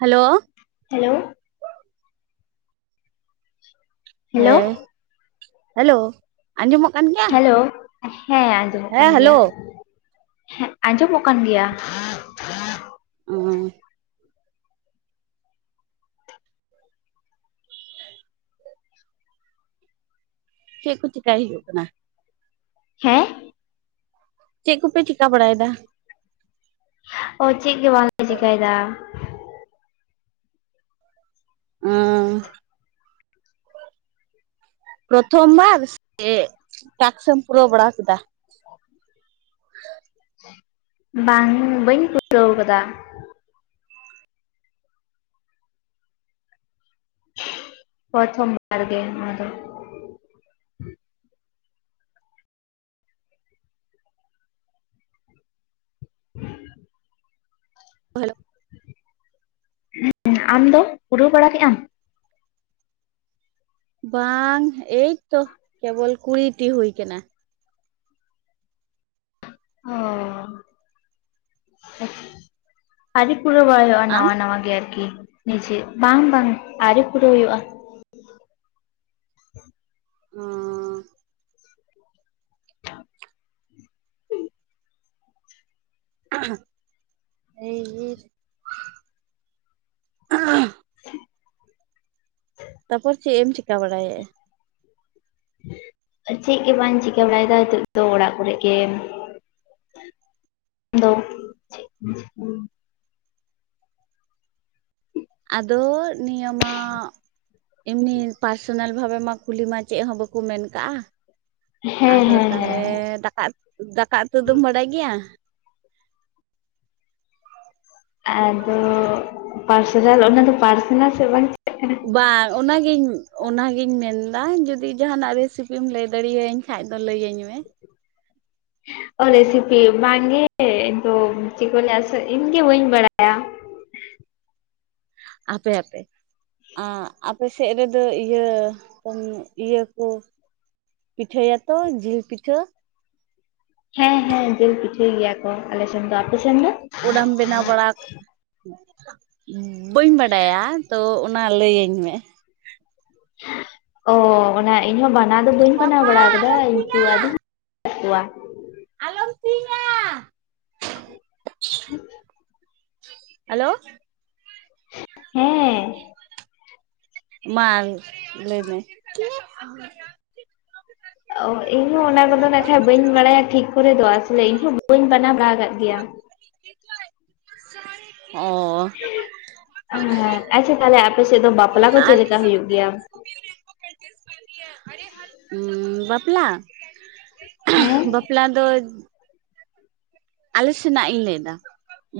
Hello hello hello ᱦᱮᱸ hello ᱟᱸᱡᱚᱢᱚᱜ ᱠᱟᱱ ᱜᱮᱭᱟ ᱦᱮᱞᱳ ᱦᱮᱸ ᱟᱸᱡᱚᱢᱚᱜ ᱠᱟᱱ ᱦᱮᱸ ᱦᱮᱞᱳ ᱜᱮᱭᱟ- ᱟᱸᱡᱚᱢᱚᱜ ᱠᱟᱱ ᱜᱮᱭᱟ᱾ ᱦᱚᱸ ᱪᱮᱫ ᱠᱚ ᱪᱮᱠᱟᱭ ᱦᱩᱭᱩᱜ ᱠᱟᱱᱟ? ᱦᱮᱸᱻ ᱪᱮᱫ ᱠᱚᱯᱮ ᱪᱤᱠᱟ ᱵᱟᱲᱟᱭᱫᱟ? ᱪᱮᱫ ᱜᱮ ᱵᱟᱝᱞᱮ ᱪᱮᱠᱟᱭᱫᱟ᱾ ᱦᱚᱸ ᱯᱨᱚᱛᱷᱚᱢ ᱵᱟᱨ ᱥᱮ ᱴᱟᱠᱥ ᱮᱢ ᱯᱩᱨᱟᱹᱣ ᱵᱟᱲᱟ ᱠᱮᱫᱟ᱾ ᱵᱟᱝ ᱵᱟᱹᱧ ᱯᱩᱨᱟᱹᱣ ᱠᱟᱫᱟ᱾ ᱯᱨᱚᱛᱷᱚᱢ ᱵᱟᱨ ᱜᱮ ᱱᱚᱣᱟ ᱫᱚ ᱪᱮᱫ ᱦᱚᱸ ᱵᱟᱝ ᱟᱸᱡᱚᱢᱚᱜ ᱠᱟᱱᱟ ᱾ ᱦᱮᱞᱳ ᱟᱢ ᱫᱚ ᱯᱩᱨᱟᱹᱣ ᱵᱟᱲᱟ ᱠᱮᱜ ᱟᱢ? ᱵᱟᱝ ᱮᱭᱛᱚ ᱠᱮᱵᱚᱞ ᱠᱩᱲᱤᱴᱤ ᱦᱩᱭ ᱠᱟᱱᱟ᱾ ᱚ ᱟᱹᱣᱨᱤ ᱯᱩᱨᱟᱹᱣ ᱵᱟᱲᱟᱭᱚᱜ-ᱟ᱾ ᱟᱢ ᱱᱟᱣᱟ-ᱱᱟᱣᱟ ᱜᱮ ᱟᱨᱠᱤ ᱱᱤᱡᱮᱨ ᱵᱟᱝ-ᱵᱟᱝ ᱟᱹᱣᱨᱤ ᱯᱩᱨᱟᱹᱣ ᱦᱩᱭᱩᱜᱼᱟ ᱾ ᱚ ᱪᱮᱫ ᱦᱚᱸ ᱵᱟᱝ ᱟᱸᱡᱚᱢᱚᱜ ᱴᱷᱤᱠᱟᱹᱜ ᱠᱟᱱᱟ ᱛᱟᱯᱚᱨ ᱪᱮᱫ ᱮᱢ ᱪᱤᱠᱠᱟ ᱵᱟᱲᱟᱭᱮᱫᱼᱟ ᱾ ᱪᱮᱫ ᱜᱮ ᱵᱟᱹᱧ ᱪᱤᱠᱟᱹ ᱵᱟᱲᱟᱭᱮᱫᱟ ᱱᱤᱛᱚᱜ ᱫᱚ ᱚᱲᱟᱜ ᱠᱚᱨᱮᱜ ᱜᱮ, ᱫᱚ ᱦᱩᱸ ᱟᱫᱚ ᱱᱤᱭᱟᱹ ᱢᱟ ᱮᱢᱱᱤ ᱯᱟᱨᱥᱚᱱᱟᱞ ᱵᱷᱟᱵᱮ ᱢᱟ, ᱠᱩᱞᱤ ᱢᱟ ᱪᱮᱫ ᱦᱚᱸ ᱵᱟᱠᱚ ᱢᱮᱱ ᱠᱟᱜᱼᱟ ᱦᱮᱸ ᱟᱫᱚ ᱦᱮᱸ ᱦᱮᱸ ᱛᱟᱦᱚᱞᱮ ᱫᱟᱠᱟ, ᱩᱛᱩ ᱫᱟᱠᱟ ᱩᱛᱩ ᱫᱚᱢ ᱵᱟᱲᱟᱭ ᱜᱮᱭᱟ? ᱟᱫᱚ ᱯᱟᱨᱥᱚᱱᱟᱞ ᱚᱱᱟ ᱫᱚ ᱯᱟᱨᱥᱚᱱᱟᱞ ᱥᱮᱫ ᱵᱟᱝ ᱪ ᱵᱟᱝ ᱚᱱᱟᱜᱤᱧ-ᱚᱱᱟᱜᱤᱧ ᱢᱮᱱᱫᱟ ᱡᱩᱫᱤ ᱡᱟᱦᱟᱱᱟᱜ ᱨᱮᱥᱤᱯᱤᱢ ᱞᱟᱹᱭ ᱫᱟᱲᱮᱭᱟᱹᱧ ᱵᱟᱠᱷᱟᱡ ᱫᱚ ᱞᱟᱹᱭᱟᱹᱧ ᱢᱮ ᱚ ᱨᱮᱥᱤᱯᱤ ᱵᱟᱝᱜᱮ ᱤᱧ ᱫᱚ ᱪᱮᱫ ᱠᱚ ᱞᱟᱹᱭᱟ ᱥᱮ ᱤᱧᱜᱮ ᱵᱟᱹᱧ ᱵᱟᱲᱟᱭᱟ ᱟᱯᱮ-ᱟᱯᱮ, ᱟᱯᱮ ᱥᱮᱫ ᱨᱮᱫᱚ ᱤᱭᱟᱹ-ᱤᱭᱟᱹ ᱠᱚ ᱯᱤᱴᱷᱟᱹᱭᱟ ᱠᱚ ᱡᱤᱞ ᱯᱤᱴᱷᱟᱹ? ᱦᱮᱸᱻᱦᱮᱸᱻ ᱡᱤᱞ ᱯᱤᱴᱷᱟᱹᱭ ᱜᱮᱭᱟ ᱠᱚ ᱟᱞᱮ ᱥᱮᱱ ᱫᱚ ᱟᱯᱮ ᱥᱮᱱ ᱫᱚ? ᱯᱚᱲᱟᱢ ᱵᱮᱱᱟᱣ ᱵᱟᱲᱟ ᱵᱟᱹᱧ ᱵᱟᱰᱟᱭᱟ ᱛᱚ ᱚᱱᱟ ᱞᱟᱹᱭᱟᱹᱧ ᱢᱮ ᱚ ᱚᱱᱟ ᱤᱧ ᱦᱚᱸ ᱵᱟᱱᱟᱣ ᱫᱚ ᱵᱟᱹᱧ ᱵᱮᱟᱱᱟᱣ ᱵᱟᱲᱟ ᱠᱟᱫᱟ ᱠᱤᱱᱛᱩ ᱟᱫᱚ ᱠᱚᱣᱟ ᱟᱞ ᱥᱤᱝᱼᱧᱟ ᱾ [unintelligible] ᱦᱮᱞᱳ ᱦᱮᱸ ᱢᱟᱞ ᱞᱟᱹᱭ ᱢᱮ ᱾ ᱚ ᱤᱧ ᱦᱚᱸ ᱚᱱᱟ ᱠᱚᱫᱚ ᱱᱟᱱᱟᱜ ᱠᱷᱟᱡ ᱵᱟᱹᱧ ᱵᱟᱲᱟᱭᱟ ᱴᱷᱤᱠ ᱠᱚᱨᱮ ᱫᱚ ᱟᱥᱚᱞᱮ ᱤᱧᱦᱚᱸ ᱵᱟᱹᱧ ᱵᱟᱱᱟᱣ ᱵᱟᱲᱟ ᱟᱠᱟᱫ ᱜᱮᱭᱟ ᱾ ᱚᱸᱻ ᱦᱮᱸ, ᱟᱪᱪᱷᱟ ᱛᱟᱦᱞᱮ ᱟᱯᱮ ᱥᱮᱫ ᱫᱚ ᱵᱟᱯᱞᱟ ᱠᱚ ᱪᱮᱫᱞᱮᱠᱟ ᱦᱩᱭᱩᱜ ᱜᱮᱭᱟ ᱾ [unintelligible] ᱟᱢᱻ ᱵᱟᱯᱞᱟ, ᱦᱮᱸ ᱵᱟᱯᱞᱟ ᱫᱚ ᱟᱞᱮ ᱥᱮᱱᱟᱜ ᱤᱧ ᱞᱟᱹᱭ ᱮᱫᱟ,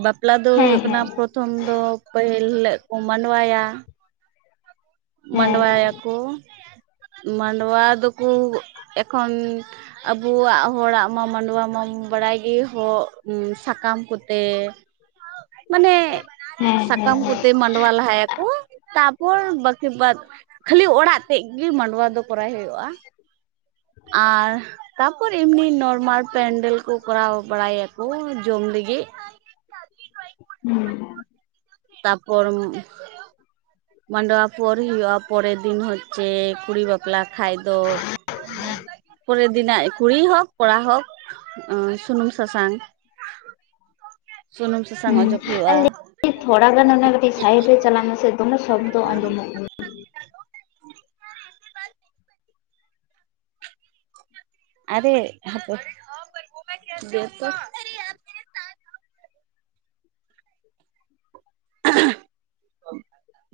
ᱵᱟᱯᱞᱟ ᱫᱚ ᱦᱮᱸ ᱦᱩᱭᱩᱜ ᱠᱟᱱᱟ ᱦᱮᱸ ᱯᱨᱚᱛᱷᱚᱢ ᱫᱚ ᱯᱟᱹᱦᱤᱞ ᱦᱤᱞᱳᱜ ᱠᱚ ᱢᱟᱱᱲᱣᱟᱭᱟ, ᱦᱮᱸ ᱢᱟᱱᱲᱣᱟᱭᱟᱠᱚ ᱢᱟᱱᱲᱣᱟ ᱫᱚᱠᱚ ᱮᱠᱷᱚᱱ ᱟᱵᱚᱣᱟᱜ ᱦᱚᱲᱟᱜ ᱢᱟ ᱢᱟᱰᱣᱟ ᱢᱟᱢ ᱵᱟᱲᱟᱭ ᱜᱮ ᱦᱚ ᱥᱟᱠᱟᱢ ᱠᱚᱛᱮ ᱢᱟᱱᱮ, ᱦᱮᱸ ᱦᱮᱸ ᱥᱟᱠᱟᱢ ᱦᱮᱸ ᱠᱚᱛᱮ ᱢᱟᱱᱲᱣᱟ ᱞᱟᱦᱟᱭᱟᱠᱚ ᱛᱯᱚᱨ ᱠᱷᱮᱵᱟᱫᱽ ᱠᱷᱟᱹᱞᱤ ᱚᱲᱟᱜ ᱛᱮᱫ ᱜᱮ ᱢᱟᱱᱲᱣᱟ ᱫᱚ ᱠᱚᱨᱟᱣ ᱦᱩᱭᱩᱜᱼᱟ, ᱟᱨ ᱛᱟᱯᱚᱨ ᱮᱢᱱᱤ ᱱᱚᱨᱢᱟᱞ ᱯᱮᱱᱰᱮᱞ ᱠᱚ ᱠᱚᱨᱟᱣ ᱵᱟᱲᱟᱭᱟᱠᱚ ᱡᱚᱢ ᱞᱟᱹᱜᱤᱫ ᱾ ᱦᱩᱸ ᱾ ᱛᱟᱯᱚᱨ ᱢ ᱢᱟᱱᱲᱣᱟ ᱯᱚᱨ ᱦᱩᱭᱩᱜᱼᱟ ᱯᱚᱨᱮᱨ ᱫᱤᱱ ᱦᱚᱪᱪᱮᱻ ᱠᱩᱲᱤ ᱵᱟᱯᱞᱟ ᱠᱷᱟ ᱫᱚ, ᱯᱚᱨᱮ ᱫᱤᱱᱟᱜ ᱠᱩᱲᱤ ᱦᱚᱠ, ᱠᱚᱲᱟ ᱦᱚᱠ ᱥᱩᱱᱩᱢ ᱥᱟᱥᱟᱝ ᱟᱸ ᱦᱩᱸ ᱥᱟᱥᱟᱝ ᱚᱡᱚᱜ ᱦᱩᱭᱩᱜᱼᱟ [unintelligible] ᱛᱷᱚᱲᱟ ᱜᱟᱱ ᱚᱱᱟ ᱠᱟᱹᱴᱤᱡ ᱥᱟᱭᱤᱰ ᱨᱮ ᱪᱟᱞᱟᱜ ᱢᱮᱥᱮ ᱫᱚᱢᱮ ᱥᱚᱵᱽᱫᱚ ᱟᱸᱡᱚᱢᱚᱜ ᱠᱟᱱᱟ ᱾ ᱟᱨᱮ ᱦᱟᱯᱮ, ᱫᱮ ᱛᱚ [unintelligible]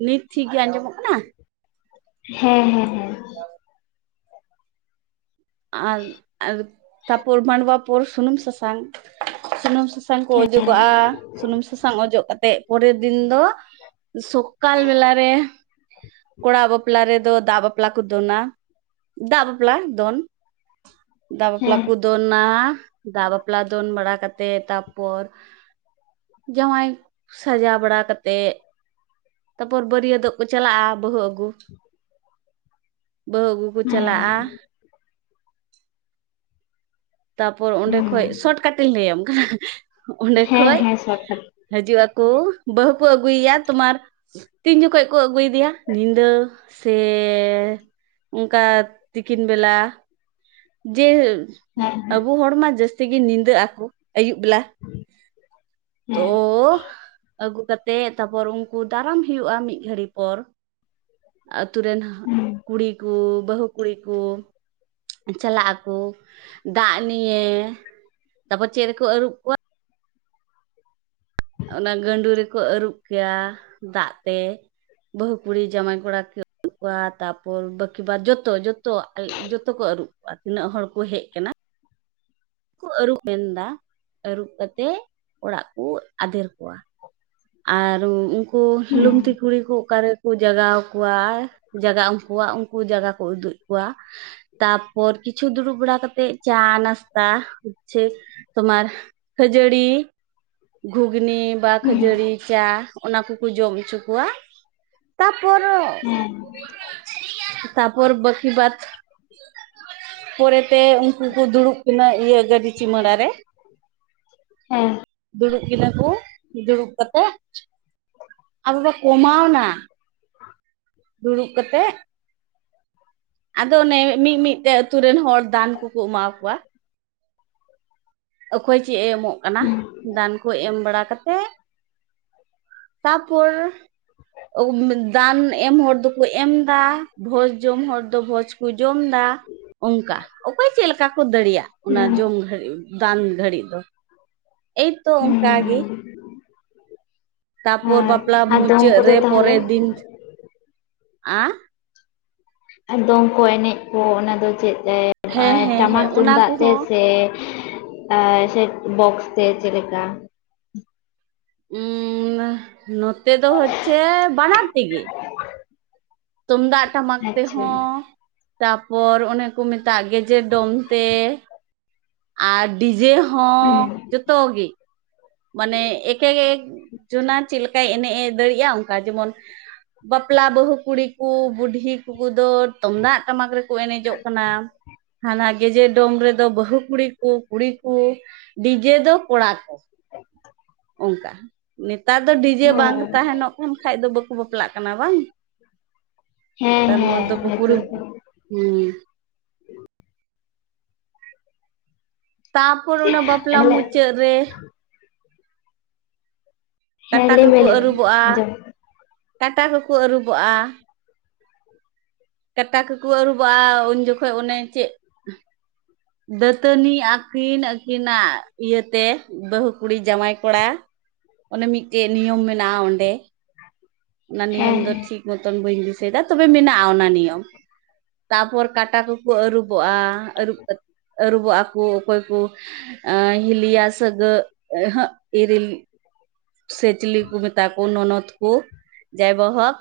ᱱᱤᱛ ᱴᱷᱤᱠᱜᱮ ᱟᱸᱡᱚᱢᱚᱜ ᱠᱟᱱᱟ? ᱦᱮᱸ ᱦᱮᱸ ᱦᱮᱸ ᱾ ᱟᱨ ᱟᱨ, ᱛᱟᱯᱚᱨ ᱢᱟᱱᱲᱣᱟ ᱯᱚᱨ ᱥᱩᱱᱩᱢ ᱥᱟᱥᱟᱝ ᱥᱩᱱᱩᱢ ᱥᱟᱥ ᱥᱟᱝ ᱠᱚ ᱚᱡᱚᱜᱚᱜ-ᱟ ᱥᱩᱱᱩᱢ ᱥᱟᱥᱟᱝ ᱚᱡᱚᱜ ᱠᱟᱛᱮᱜ ᱯᱚᱨᱮᱨ ᱫᱤᱱ ᱫᱚ ᱥᱚᱠᱟᱞ ᱵᱮᱞᱟ ᱨᱮ ᱠᱚᱲᱟ ᱵᱟᱯᱞᱟ ᱨᱮᱫᱚ ᱫᱟ ᱵᱟᱯ ᱞᱟ ᱠᱚ ᱫᱚᱱᱟ, ᱫᱟᱜ ᱵᱟᱯᱞᱟ ᱫᱚᱱ ᱫᱟᱜ ᱵᱟᱯᱞᱟ ᱦᱮᱸ ᱠᱚ ᱫᱚᱱᱟ ᱫᱟᱜ ᱵᱟᱯᱞᱟ ᱫᱚᱱ ᱵᱟᱲᱟ ᱠᱟᱛᱮᱜ ᱛᱟᱯᱚᱨ ᱡᱟᱶᱟᱭ ᱥᱟᱡᱟᱣ ᱵᱟᱲᱟ ᱠᱟᱛᱮᱜ ᱛᱟᱯᱚᱨ ᱵᱟᱹᱨᱭᱟᱹᱛᱚᱜ ᱠᱚ ᱪᱟᱞᱟᱜ-ᱟ ᱵᱟᱹᱦᱩ ᱟᱹᱜᱩ, ᱵᱟᱹᱦᱩ ᱟᱹᱜᱩ ᱠᱚ ᱦᱮᱸ ᱦᱮᱸ ᱪᱟᱞᱟᱜ-ᱟ᱾ ᱛᱟᱨᱯᱚᱨ ᱚᱸᱰᱮ ᱦᱩᱸ ᱠᱷᱚᱡ, ᱥᱚᱨᱴ ᱠᱟᱴᱤᱧ ᱞᱟᱹᱭᱟᱢ ᱠᱟᱱᱟ ᱚᱸᱰᱮ ᱦᱮᱸ ᱠᱷᱚᱡ ᱦᱮᱸ ᱥᱚᱴ ᱠᱟᱴ ᱦᱤᱡᱩᱜ ᱟᱠᱚ ᱵᱟᱹᱦᱩ ᱠᱚ ᱟᱹᱜᱩᱭᱮᱭᱟ ᱛᱳᱢᱟᱨ ᱛᱤᱱ ᱡᱚᱠᱷᱚᱡ ᱠᱚ ᱟᱹᱜᱩᱭᱮᱫᱤᱭᱟ, ᱧᱤᱫᱟᱹ ᱥᱮ ᱚᱱᱠᱟ ᱛᱤᱠᱤᱱ ᱵᱮᱞᱟ ᱡᱮᱞ ᱦᱮᱸ ᱦᱮᱸ ᱟᱵᱚ ᱦᱚᱲᱢᱟ ᱡᱟᱹᱥᱛᱤ ᱜᱮ ᱧᱤᱫᱟᱹᱜ ᱟᱠᱚ ᱟᱹᱭᱩᱵ ᱵᱮᱞᱟ ᱛᱚ ᱦᱮᱸ ᱟᱹᱜᱩ ᱠᱟᱛᱮᱜ ᱛᱟᱨᱯᱚᱨ ᱩᱱᱠᱩ ᱫᱟᱨᱟᱢ ᱦᱩᱭᱩᱜ-ᱟ ᱢᱤᱫ ᱜᱷᱟᱹᱲᱤ ᱯᱚᱨ ᱟᱹᱛᱩ ᱨᱮᱱ ᱦᱩᱸ ᱠᱩᱲᱤ ᱠᱚ ᱵᱟᱹᱦᱩ ᱠᱩᱲᱤ ᱠᱚ ᱪᱟᱞᱟᱜ ᱟᱠᱚ ᱫᱟᱜ ᱱᱤᱭᱮ ᱛᱟᱯᱚᱨ ᱪᱮᱫ ᱨᱮᱠᱚ ᱟᱹᱨᱩᱵ ᱠᱚᱣᱟ ᱚᱱᱟ ᱜᱟᱹᱰᱩ ᱨᱮᱠᱚ ᱟᱹᱨᱩᱵ ᱠᱮᱭᱟ ᱫᱟᱜ ᱛᱮ ᱵᱟᱹᱦᱩ ᱠᱩᱲᱤ ᱡᱟᱶᱟᱭ ᱠᱚᱲᱟ [unintelligible] ᱠᱚᱣᱟ ᱛᱟᱯᱚᱨ ᱵᱟᱠᱤ ᱵᱟᱫ ᱡᱚᱛᱚ ᱡᱚᱛ ᱛᱚ ᱡᱚᱛᱚ ᱠᱚ ᱟᱹᱨᱩᱵ ᱠᱚᱣᱟ ᱛᱤᱱᱟᱹᱜ ᱦᱚᱲ ᱠᱚ ᱦᱮᱡ ᱟᱠᱟᱱᱟ ᱠᱚ ᱟᱹᱨᱩᱵ ᱢᱮᱱᱫᱟ, ᱟᱹᱨᱩᱵ ᱠᱟᱛᱮᱫ ᱚᱲᱟᱜ ᱠᱚ ᱟᱫᱮᱨ ᱠᱚᱣᱟ ᱟᱨ ᱩᱱᱠᱩ ᱦᱩᱸ ᱞᱩᱝᱛᱤ ᱠᱩᱲᱤ ᱠᱚ ᱚᱠᱟᱨᱮᱠᱚ ᱡᱟᱜᱟᱣ ᱠᱚᱣᱟ ᱡᱟᱜᱟ ᱩᱱᱠᱩᱣᱟ ᱩᱱᱠᱩ ᱡᱟᱜᱟ ᱠᱚ ᱩᱫᱩᱜ ᱠᱚᱣᱟ ᱛᱟᱯᱚᱨ ᱠᱩᱪᱷᱩ ᱫᱩᱲᱩᱵ ᱵᱟᱲᱟ ᱠᱟᱛᱮᱜ ᱪᱟ ᱱᱟᱥᱛᱟ ᱤᱪᱪᱷᱟᱹ ᱛᱳᱢᱟᱨ ᱠᱷᱟᱹᱡᱟᱹᱲᱤ, ᱜᱷᱩᱜᱽᱱᱤ ᱵᱟ ᱠᱷᱟᱹ ᱦᱩᱸ ᱦᱮᱸ ᱪᱟ, ᱚᱱᱟ ᱠᱚᱠᱚ ᱡᱚᱢ ᱚᱪᱚ ᱠᱚᱣᱟ, ᱛᱟᱯᱚᱨ ᱦᱮᱸ᱾ [inaudible] ᱛᱟᱯᱚᱨ ᱵᱟᱠᱤ ᱵᱟᱫ᱾ [inaudible] ᱯᱚᱨᱮᱛᱮ ᱩᱱᱠᱩ ᱠᱩ ᱫᱩᱲᱩᱵ ᱠᱤᱱᱟ ᱤᱭᱟᱹ ᱜᱟᱹᱰᱤ ᱪᱩᱢᱟᱹᱲᱟ ᱨᱮ, ᱦᱮᱸ᱾ ᱫᱩᱲᱩᱵ ᱠᱤᱱᱟ ᱠᱚ ᱫᱩᱲᱩᱵ ᱠᱟᱛᱮᱜ ᱟᱫᱚ ᱯᱮ ᱠᱚᱢᱟᱣᱱᱟ, ᱫᱩᱲᱩᱵ ᱠᱟᱛᱮᱜ ᱟᱫᱚ ᱚᱱᱮ ᱢᱤᱫ ᱢᱤᱫᱴᱮᱡ ᱟᱛᱳ ᱨᱮᱱ ᱦᱚᱲ ᱫᱟᱱ ᱠᱚᱠᱚ ᱮᱢᱟ ᱠᱚᱣᱟ, ᱚᱠᱚᱭ ᱪᱮᱫ ᱮ ᱮᱢᱚᱜ ᱠᱟᱱᱟ, ᱫᱟᱱ ᱠᱚ ᱮᱢ ᱵᱟᱲᱟ ᱠᱟᱛᱮᱜ ᱛᱟᱯᱚᱨ ᱫᱟᱱ ᱮᱢ ᱦᱚᱲ ᱫᱚ ᱠᱚ ᱮᱢ ᱫᱟ, ᱵᱷᱚᱡᱽ ᱡᱚᱢ ᱦᱚᱲ ᱫᱚ ᱵᱷᱚᱡᱽ ᱠᱚ ᱡᱚᱢ ᱫᱟ, ᱚᱝᱠᱟ, ᱚᱠᱚᱭ ᱪᱮᱫᱠᱟ ᱠᱚ ᱫᱟᱲᱤᱭᱟᱜ ᱚᱱᱟ ᱦᱩᱸ ᱡᱚᱢ ᱜᱷᱟᱹᱲᱤᱡ ᱫᱟᱱ ᱜᱷᱟᱹᱲᱤᱡ ᱫᱚ᱾ ᱮᱭᱛᱚ ᱚᱱᱠᱟ ᱜᱮ, ᱦᱩᱸ ᱛᱟᱯᱚᱨ ᱦᱮᱸ ᱵᱟᱯᱞᱟ ᱟᱨ ᱫᱚᱝ ᱢᱩᱪᱟᱹᱫ ᱠᱚᱫᱚ ᱨᱮ ᱛᱟᱦᱚᱞᱮ ᱯᱚᱨᱮᱨ ᱫᱤᱱ ᱟᱸ ᱟᱨ ᱫᱚᱝ ᱠᱚ ᱮᱱᱮᱡ ᱠᱚ ᱚᱱᱟ ᱫᱚ ᱪᱮᱫ ᱮ ᱦᱮᱸ ᱟᱨ ᱦᱮᱸ ᱴᱟᱢᱟᱠ ᱦᱮᱸ ᱚᱱᱟ ᱛᱩᱢᱫᱟᱜ ᱛᱮ ᱠᱚᱦᱚᱸ ᱥᱮ ᱟᱨ ᱥᱮ ᱵᱚᱠᱥ ᱛᱮ ᱪᱮᱫ ᱞᱮᱠᱟ? ᱩᱻ, ᱱᱚᱛᱮ ᱫᱚ ᱦᱚᱪᱪᱷᱮ ᱵᱟᱱᱟᱨ ᱛᱮᱜᱮ᱾ ᱛᱩᱢᱫᱟᱜ ᱴᱟᱢᱟᱠ ᱛᱮ ᱟᱪᱪᱷᱟ ᱦᱚᱸ, ᱛᱟᱯᱚᱨ ᱚᱱᱮ ᱠᱚ ᱢᱮᱛᱟᱜ ᱜᱮ ᱡᱮ ᱰᱚᱢ ᱛᱮ, ᱟᱨ ᱰᱤᱡᱮ ᱦᱚᱸ ᱦᱩᱸ ᱡᱚᱛᱚ ᱜᱮ᱾ ᱢᱟᱱᱮ ᱮᱠᱮ ᱜᱮ ᱮᱠ ᱡᱚᱱᱟ ᱪᱮᱫ ᱞᱮᱠᱟᱭ ᱮᱱᱮᱡ ᱮ ᱫᱟᱲᱮᱭᱟᱜ-ᱟ ᱚᱱᱠᱟ ᱡᱮᱢᱚᱱ ᱵᱟᱯᱞᱟ ᱵᱟᱹᱦᱩ ᱠᱩᱲᱤ ᱠᱩ ᱵᱩᱰᱷᱤ ᱩᱱᱠᱩ ᱠᱩᱫᱚ ᱛᱩᱢᱫᱟᱜ ᱴᱟᱢᱟᱠ ᱨᱮᱠᱚ ᱮᱱᱮᱡᱚᱜ ᱠᱟᱱᱟ, ᱦᱟᱱᱟ ᱜᱤᱡᱮ ᱰᱚᱢ ᱨᱮᱫᱚ ᱵᱟᱹᱦᱩ ᱠᱩᱲᱤ ᱠᱩ ᱠᱩᱲᱤ ᱠᱩ, ᱰᱤᱡᱮ ᱫᱚ ᱠᱚᱲᱟ ᱠᱚ ᱚᱝᱠᱟ, ᱱᱮᱛᱟᱨ ᱫᱚ ᱰᱤᱡᱮ ᱚ ᱵᱟᱝ ᱛᱟᱦᱮᱸᱱᱚᱜ ᱛᱟᱦᱮᱱ ᱠᱷᱟᱡ ᱫᱚ ᱵᱟᱠᱚ ᱵᱟᱯᱞᱟᱜ ᱠᱟᱱᱟ ᱵᱟᱝ, ᱦᱮᱸ ᱛᱟᱨ ᱦᱮᱸ ᱢᱚᱫᱽᱫᱷᱮ ᱦᱮᱸᱛᱚ [unintelligible] ᱛᱚ ᱦᱩᱸ᱾ ᱛᱟᱯᱚᱨ ᱚᱱᱟ ᱵᱟᱯᱞᱟ ᱟᱞᱮ ᱢᱩᱪᱟᱹᱫ ᱨᱮ ᱦᱮᱸ ᱠᱟᱴᱟ ᱞᱟᱹᱭ ᱢᱮ ᱠᱚᱠᱚ ᱞᱟᱹᱭ ᱢᱮ ᱟᱹᱨᱩᱵᱚᱜᱼᱟ, ᱟᱸᱡᱚᱢ ᱠᱟᱴᱟ ᱠᱚᱠᱚ ᱟᱹᱨᱩᱵᱚᱜᱼᱟ, ᱠᱟᱴᱟ ᱠᱚᱠᱚ ᱟᱹᱨᱩᱵᱚᱜᱼᱟ ᱩᱱ ᱡᱚᱠᱷᱚᱱ ᱚᱱᱮ ᱪᱮᱫ ᱫᱟᱹᱛᱟᱹᱱᱤᱜ ᱟᱹᱠᱤᱱ ᱟᱹᱠᱤᱱᱟᱜ ᱤᱭᱟᱹᱛᱮ ᱵᱟᱹᱦᱩ ᱠᱩᱲᱤ ᱡᱟᱶᱟᱭ ᱠᱚᱲᱟ᱾ ᱚᱱᱮ ᱢᱤᱫᱴᱮᱡ ᱱᱤᱭᱚᱢ ᱢᱮᱱᱟᱜᱼᱟ ᱚᱸᱰᱮ [inaudible] ᱚᱱᱟ ᱱᱤᱭᱚᱢ ᱫᱚ ᱴᱷᱤᱠ ᱢᱚᱛᱚᱱ ᱵᱟᱹᱧ ᱫᱤᱥᱟᱹᱭᱮᱫᱟ ᱛᱚᱵᱮ ᱢᱮᱱᱟᱜᱼᱟ ᱚᱱᱟ ᱱᱤᱭᱚᱢ, ᱛᱟᱯᱚᱨ ᱠᱟᱴᱟ ᱠᱚ ᱠᱚ ᱟᱹᱨᱩᱵᱚᱜᱼᱟ ᱟᱹᱨᱩᱵ ᱠᱟᱛ ᱟᱹᱨᱩᱵᱚᱜᱼᱟ ᱠᱚ ᱚᱠᱚᱭ ᱠᱚ ᱟᱸ ᱦᱤᱞᱤᱭᱟ ᱥᱟᱹᱜᱟᱹᱜ ᱟᱹ ᱦᱟᱹᱜ ᱤᱨᱤᱞ ᱥᱮ ᱪᱤᱞᱤ ᱠᱚ ᱢᱮᱛᱟ ᱠᱚ ᱱᱚᱱᱚᱛ ᱠᱩ ᱡᱟᱭ ᱵᱚᱦᱚᱠ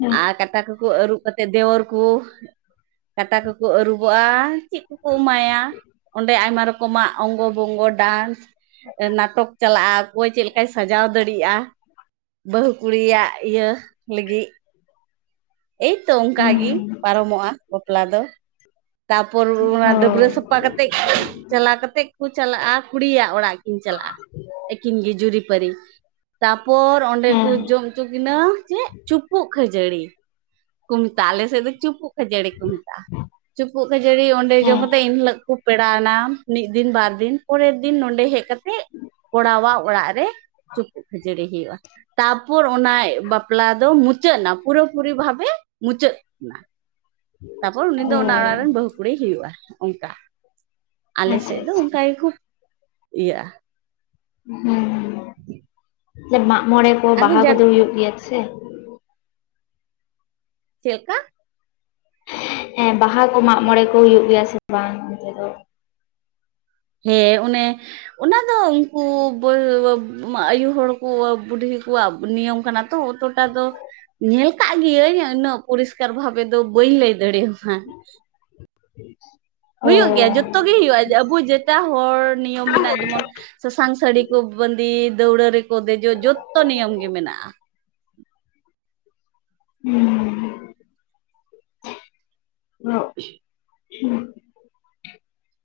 ᱦᱮᱸ ᱟᱨ ᱠᱟᱴᱟ ᱠᱚ ᱠᱚ ᱟᱹᱨᱩᱵ ᱠᱟᱛᱮᱫ ᱫᱮᱣᱟᱹᱨ ᱠᱩ ᱠᱟᱴᱟ ᱠᱚᱠᱚ ᱟᱹᱨᱩᱵᱚᱜᱼᱟ, ᱪᱮᱫ ᱠᱚᱠᱚ ᱮᱢᱟᱭᱟ, ᱚᱸᱰᱮ ᱟᱭᱢᱟ ᱨᱚᱠᱚᱢᱟᱜ ᱚᱝᱜᱚ ᱵᱚᱝᱜᱚ ᱰᱟᱱᱥ ᱱᱟᱴᱚᱠ ᱪᱟᱞᱟᱜᱼᱟ᱾ ᱚᱠᱚᱭ ᱪᱮᱫ ᱞᱮᱠᱟᱭ ᱥᱟᱡᱟᱣ ᱫᱟᱲᱮᱭᱟᱜᱼᱟ, ᱵᱟᱹᱦᱩ ᱠᱩᱲᱤᱭᱟᱜ ᱤᱭᱟᱹ ᱞᱟᱹᱜᱤᱜ᱾ [inaudible] ᱮᱭᱛᱚ ᱚᱝᱠᱟ ᱦᱮᱸ ᱜᱤ ᱦᱩᱸ ᱯᱟᱨᱚᱢᱚᱜᱼᱟ ᱵᱟᱯᱞᱟ ᱫᱚ᱾ ᱛᱟᱯᱚᱨ ᱚᱱᱟ ᱚ ᱰᱟᱹᱵᱨᱟᱹ ᱥᱟᱯᱷᱟ ᱠᱟᱛᱮᱫ [inaudible] ᱪᱟᱞᱟᱣ ᱠᱟᱛᱮᱜ ᱠᱚ ᱪᱟᱞᱟᱜᱼᱟ ᱠᱩᱲᱤᱭᱟᱜ ᱚᱲᱟᱜ ᱠᱤᱱ ᱪᱟᱞᱟᱜᱼᱟ, ᱟᱹᱠᱤᱱ ᱜᱮ ᱡᱩᱨᱤᱯᱟᱨᱤ ᱛᱟᱯᱚᱨ ᱚᱸᱰᱮ ᱦᱮᱸ ᱠᱚ ᱡᱚᱢ ᱪᱩ ᱠᱤᱱᱟᱹ ᱡᱮ ᱪᱩᱯᱩᱜ ᱠᱷᱟᱹᱡᱟᱹᱲᱤ, ᱠᱚ ᱢᱮᱛᱟᱜᱼᱟ ᱟᱞᱮ ᱥᱮᱫ ᱫᱚ ᱪᱩᱯᱩᱜ ᱠᱷᱟᱹᱡᱟᱹᱲᱤ ᱠᱚ ᱢᱮᱛᱟᱜᱼᱟ, ᱪᱩᱯᱩᱜ ᱠᱷᱟᱹᱡᱟᱹᱲᱤ ᱚᱸᱰᱮ ᱡᱚᱢ ᱦᱮᱸ ᱠᱟᱛᱮᱫ ᱮᱱ ᱦᱤᱞᱳᱜ ᱠᱚ ᱯᱮᱲᱟᱣ ᱮᱱᱟᱢ ᱢᱤᱫ ᱫᱤᱱ ᱵᱟᱨ ᱫᱤᱱ ᱯᱚᱨᱮᱨ ᱫᱤᱱ ᱱᱚᱰᱮ ᱦᱮᱡ ᱠᱟᱛᱮᱜ ᱠᱚᱲᱟᱣᱟᱜ ᱚᱲᱟᱜ ᱨᱮ ᱪᱩᱯᱩᱜ ᱠᱷᱟᱹᱡᱟᱹᱲᱤ ᱦᱩᱭᱩᱜᱼᱟ, ᱛᱟᱯᱚᱨ ᱚᱱᱟ ᱵᱟᱯᱞᱟ ᱫᱚ ᱢᱩᱪᱟᱹᱫᱼᱼ ᱢᱩᱪᱟᱹᱫ ᱮᱱᱟ ᱯᱩᱨᱟᱹ ᱯᱩᱨᱤ ᱵᱷᱟᱵᱮ ᱢᱩᱪᱟᱹᱫ ᱮᱱᱟ, ᱛᱟᱨᱯᱚᱨ ᱩᱱᱤ ᱚ ᱫᱚ ᱚᱱᱟ ᱚᱲᱟᱜ ᱨᱮᱱ ᱵᱟᱹᱦᱩ ᱠᱩᱲᱤᱭ ᱦᱩᱭᱩᱜᱼᱟ ᱚᱱᱠᱟ᱾ ᱟᱞᱮ ᱟᱪᱪᱷᱟ ᱥᱮᱫ ᱫᱚ ᱟᱪᱪᱷᱟ ᱚᱱᱠᱟ ᱜᱮᱠᱚ ᱤᱭᱟᱹᱜᱼᱟ ᱦᱩᱸ [unintelligible] ᱢᱟᱜᱢᱚᱬᱮ ᱠᱚ ᱟᱫᱚ ᱵᱟᱦᱟ ᱡᱟᱠ ᱠᱚᱫᱚ ᱦᱩᱭᱩᱜ ᱜᱮᱭᱟ ᱥᱮ? ᱪᱮᱫ ᱞᱮᱠᱟ? ᱮ ᱵᱟᱦᱟ ᱠᱚ ᱢᱟᱜ ᱢᱚᱬᱮ ᱠᱚ ᱦᱩᱭᱩᱜ ᱜᱮᱭᱟ ᱥᱮ ᱵᱟᱝ ᱚᱱᱛᱮ ᱫᱚ? ᱦᱮᱸ ᱚᱱᱮ ᱚᱱᱟ ᱫᱚ ᱩᱱᱠᱩ ᱟᱭᱩ ᱦᱚᱲ ᱠᱚ ᱵᱩᱰᱷᱤ ᱠᱚᱣᱟᱜ ᱱᱤᱭᱚᱢ ᱠᱟᱱᱟ᱾ ᱚᱛᱚ ᱴᱟ ᱫᱚ ᱧᱮᱞ ᱟᱠᱟᱫ ᱜᱤᱭᱟᱹᱧ ᱩᱱᱟᱹᱜ ᱯᱚᱨᱤᱥᱠᱟᱨ ᱵᱷᱟᱵᱮ ᱫᱚ ᱵᱟᱹᱧ ᱞᱟᱹᱭ ᱫᱟᱲᱮᱭᱟᱢᱟ᱾ [unintelligible] ᱦᱩᱭᱩᱜ ᱜᱮᱭᱟ ᱡᱚᱛᱚ ᱜᱮ ᱦᱩᱭᱩᱜᱼᱟ, ᱟᱵᱚ ᱡᱮᱴᱟ ᱦᱚᱲ ᱱᱤᱭᱚᱢ ᱢᱮᱱᱟᱜᱼᱟ ᱡᱮᱢᱚᱱ ᱥᱟᱥᱟᱝ ᱥᱟᱹᱲᱤ ᱠᱚ ᱵᱟᱸᱫᱮ ᱫᱟᱹᱣᱲᱟᱹ ᱨᱮᱠᱚ ᱫᱮᱡᱚᱜ ᱡᱚᱛᱚ ᱱᱤᱭᱚᱢ ᱜᱮ ᱢᱮᱱᱟᱜᱼᱟ᱾ ᱦᱩᱸ [unintelligible]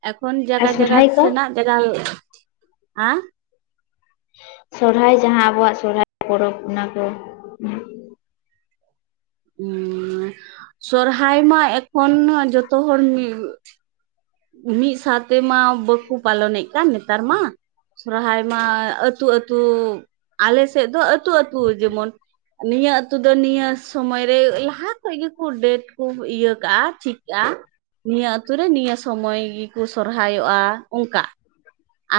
ᱮᱠᱷᱚᱱ ᱟᱨ ᱡᱟᱭᱜᱟ ᱡᱟᱭᱜᱟ ᱥᱚᱨᱦᱟᱭ ᱥᱮ ᱠᱚ ᱨᱮᱱᱟᱜ ᱡᱟᱭᱜᱟ ᱦᱮ [unintelligible] ᱥᱚᱨᱦᱟᱭ ᱡᱟᱦᱟᱸ ᱟᱵᱚᱣᱟᱜ ᱥᱚᱨᱦᱟᱭ ᱯᱚᱨᱚᱵᱽ ᱚᱱᱟ ᱠᱚ ᱥᱚᱨᱦᱟᱭ ᱢᱟ ᱮᱠᱷᱚᱱ ᱡᱚᱛᱚ ᱦᱚᱲ ᱢᱤᱫ ᱢᱤᱫ ᱥᱟᱶᱛᱮᱢᱟ ᱵᱟᱠᱚ ᱯᱟᱞᱚᱱᱮᱫ ᱠᱟᱱ ᱱᱮᱛᱟᱨ ᱢᱟ, ᱥᱚᱨᱦᱟᱭ ᱢᱟ ᱟᱹᱛᱩ ᱟᱹᱛᱩ ᱟᱞᱮ ᱥᱮᱫ ᱫᱚ ᱟᱹᱛᱩ ᱟᱹᱛᱩ ᱡᱮᱢᱚᱱ ᱱᱤᱭᱟᱹ ᱟᱹᱛᱩ ᱫᱚ ᱱᱤᱭᱟᱹ ᱥᱚᱢᱚᱭᱨᱮ ᱞᱟᱦᱟ ᱠᱷᱚᱡ ᱜᱮᱠᱚ ᱰᱮᱴ ᱠᱚ ᱤᱭᱟᱹ ᱠᱟᱜᱼᱟ ᱴᱷᱤᱠ ᱠᱟᱜᱼᱟ᱾ ᱱᱤᱭᱟᱹ ᱟᱛᱩ ᱨᱮ ᱱᱤᱭᱟᱹ ᱥᱚᱢᱚᱭ ᱜᱮᱠᱚ ᱥᱚᱨᱦᱟᱭᱚᱜᱼᱟ ᱚᱱᱠᱟ᱾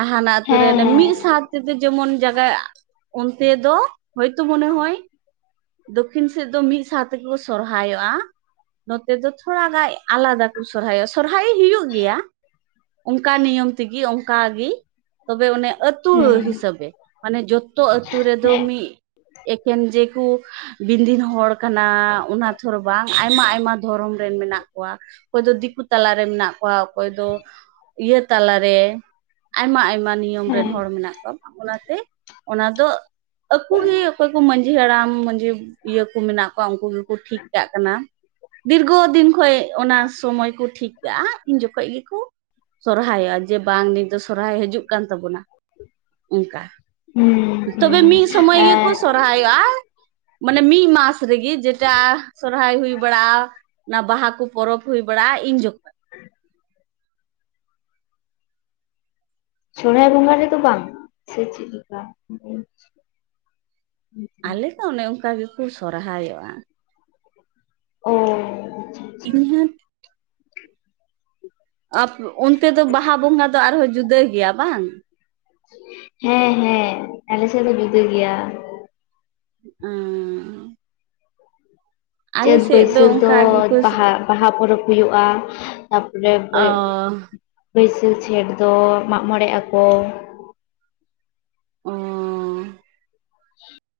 ᱦᱟᱱᱟ ᱟᱛᱩ ᱦᱮᱸ ᱨᱮᱱ ᱦᱮᱸ ᱢᱤᱫ ᱥᱟᱛ ᱚᱱᱛᱮ ᱡᱮᱢᱚᱱ ᱡᱟᱭᱜᱟ [unintelligible] ᱚᱱᱛᱮ ᱫᱚ ᱦᱚᱳᱭᱛᱳ ᱢᱚᱱᱮ ᱦᱚᱭ ᱫᱚᱠᱠᱷᱤᱱ ᱥᱮᱫ ᱫᱚ ᱢᱤᱫ ᱥᱟᱶ ᱛᱮᱜᱮ ᱠᱚ ᱥᱚᱨᱦᱟᱭᱚᱜᱼᱟ᱾ ᱱᱚᱛᱮ ᱫᱚ ᱛᱷᱚᱲᱟ ᱜᱟᱱ ᱟᱞᱟᱫᱟ ᱠᱚ ᱥᱚᱨᱦᱟᱭᱚᱜᱼᱟ ᱥᱚᱨᱦᱟᱭ ᱦᱩᱭᱩᱜ ᱜᱮᱭᱟ, ᱚᱱᱠᱟ ᱱᱤᱭᱚᱢ ᱚᱱᱠᱟᱜᱮ ᱛᱚᱵᱮ ᱚᱱᱮ ᱟᱹᱛᱩ ᱦᱤᱥᱟᱹᱵᱮ ᱢᱟᱱᱮ ᱡᱚᱛᱚ ᱟᱹᱛᱩ ᱨᱮᱫᱚ ᱦᱮᱸ ᱦᱮᱸ ᱢᱤᱫ ᱮᱠᱮᱱ ᱡᱮᱠᱚ ᱵᱤᱱᱫᱤᱱ ᱦᱚᱲ ᱠᱟᱱᱟ ᱚᱱᱟ ᱛᱚᱨ ᱵᱟᱝ ᱟᱭᱢᱟ ᱟᱭᱢᱟ ᱫᱷᱚᱨᱚᱢ ᱨᱮᱱ ᱢᱮᱱᱟᱜ ᱠᱚᱣᱟ ᱚᱠᱚᱭ ᱫᱚ ᱫᱤᱠᱩ ᱛᱟᱞᱟᱨᱮ ᱢᱮᱱᱟᱜ ᱠᱚᱣᱟ ᱚᱠᱚᱭ ᱫᱚ ᱤᱭᱟᱹ ᱛᱟᱞᱟᱨᱮ ᱟᱭᱢᱟ ᱟᱭᱢᱟ ᱱᱤᱭᱚᱢ ᱨᱮᱱ ᱦᱮᱸ ᱦᱚᱲ ᱢᱮᱱᱟᱜ ᱠᱚᱣᱟ ᱚᱱᱟᱛᱮ ᱚᱱᱟ ᱫᱚ ᱟᱠᱩ ᱜᱮ ᱚᱠᱚᱭ ᱠᱚ ᱢᱟᱺᱡᱷᱤ ᱦᱟᱲᱟᱢ ᱢᱟᱡᱷᱤ ᱤᱭᱟᱹ ᱠᱚ ᱢᱮᱱᱟᱜ ᱠᱚᱣᱟ ᱩᱱᱠᱩ ᱜᱮᱠᱚ ᱴᱷᱤᱠ ᱠᱟᱜ ᱠᱟᱱᱟ, ᱫᱤᱨᱜᱷᱚ ᱫᱤᱱ ᱠᱷᱚᱡ ᱚᱱᱟ ᱥᱚᱢᱚᱭ ᱠᱚ ᱴᱷᱤᱠ ᱠᱟᱜᱼᱟ ᱩᱱ ᱡᱚᱠᱷᱚᱡ ᱜᱮᱠᱚ ᱥᱚᱨᱦᱟᱭᱚᱜᱼᱟ ᱡᱮ ᱵᱟᱝ ᱱᱤᱛ ᱫᱚ ᱥᱚᱨᱦᱟᱭ ᱦᱤᱡᱩᱜ ᱠᱟᱱ ᱛᱟᱵᱚᱱᱟ ᱚᱱᱠᱟ, ᱦᱩᱸ ᱛᱚᱵᱮ ᱦᱩᱸ ᱦᱩᱸ ᱢᱤᱫ ᱥᱚᱢᱚᱭ ᱜᱮᱠᱚ ᱟᱨ ᱥᱚᱨᱦᱟᱭᱚᱜᱼᱟ᱾ ᱢᱟᱱᱮ ᱢᱤᱫ ᱢᱟᱥ ᱨᱮᱜᱮ ᱡᱮᱴᱟ ᱥᱚᱨᱦᱟᱭ ᱦᱩᱭ ᱵᱟᱲᱟᱜᱼᱟ᱾ ᱚᱱᱟ ᱵᱟᱦᱟ ᱠᱚ ᱯᱚᱨᱚᱵᱽ ᱦᱩᱭ ᱵᱟᱲᱟᱜᱼᱟ ᱤᱧ ᱡᱚᱠᱷᱚᱱ᱾ ᱥᱚᱨᱦᱟᱭ ᱵᱚᱸᱜᱟ ᱨᱮᱫᱚ ᱵᱟᱝ ᱥᱮ ᱪᱮᱫ ᱞᱮᱠᱟ? ᱟᱞᱮ ᱫᱚ ᱚᱱᱮ ᱚᱱᱠᱟ ᱜᱮᱠᱚ ᱥᱚᱨᱦᱟᱭᱚᱜᱼᱟ᱾ [inaudible] [unintelligible] ᱚᱱᱛᱮ ᱫᱚ ᱵᱟᱦᱟ ᱵᱚᱸᱜᱟ ᱫᱚ ᱟᱨᱦᱚᱸ ᱡᱩᱫᱟᱹ ᱜᱮᱭᱟ ᱵᱟᱝ? ᱦᱮᱸ ᱦᱮᱸ ᱟᱞᱮ ᱥᱮᱫ ᱫᱚ ᱡᱩᱫᱟᱹ ᱜᱮᱭᱟ᱾ [unintelligible] ᱟᱞᱮ ᱪᱟᱹᱛ ᱥᱮᱫ ᱵᱟᱹᱭᱥᱟᱹᱠᱷ ᱫᱚ ᱚᱱᱠᱟ ᱜᱮᱠᱚ ᱵᱟᱦᱟ᱾ ᱵᱟᱦᱟ ᱯᱚᱨᱚᱵᱽ ᱦᱩᱭᱩᱜᱼᱟ ᱛᱟᱯᱚᱨᱮ ᱚ ᱞᱮ ᱵᱟᱹᱭᱥᱟᱹᱠᱷ ᱡᱷᱮᱸᱴ ᱫᱚ ᱢᱟᱜ ᱢᱚᱬᱮᱜ ᱟᱠᱚ᱾ ᱚᱻ [inaudible]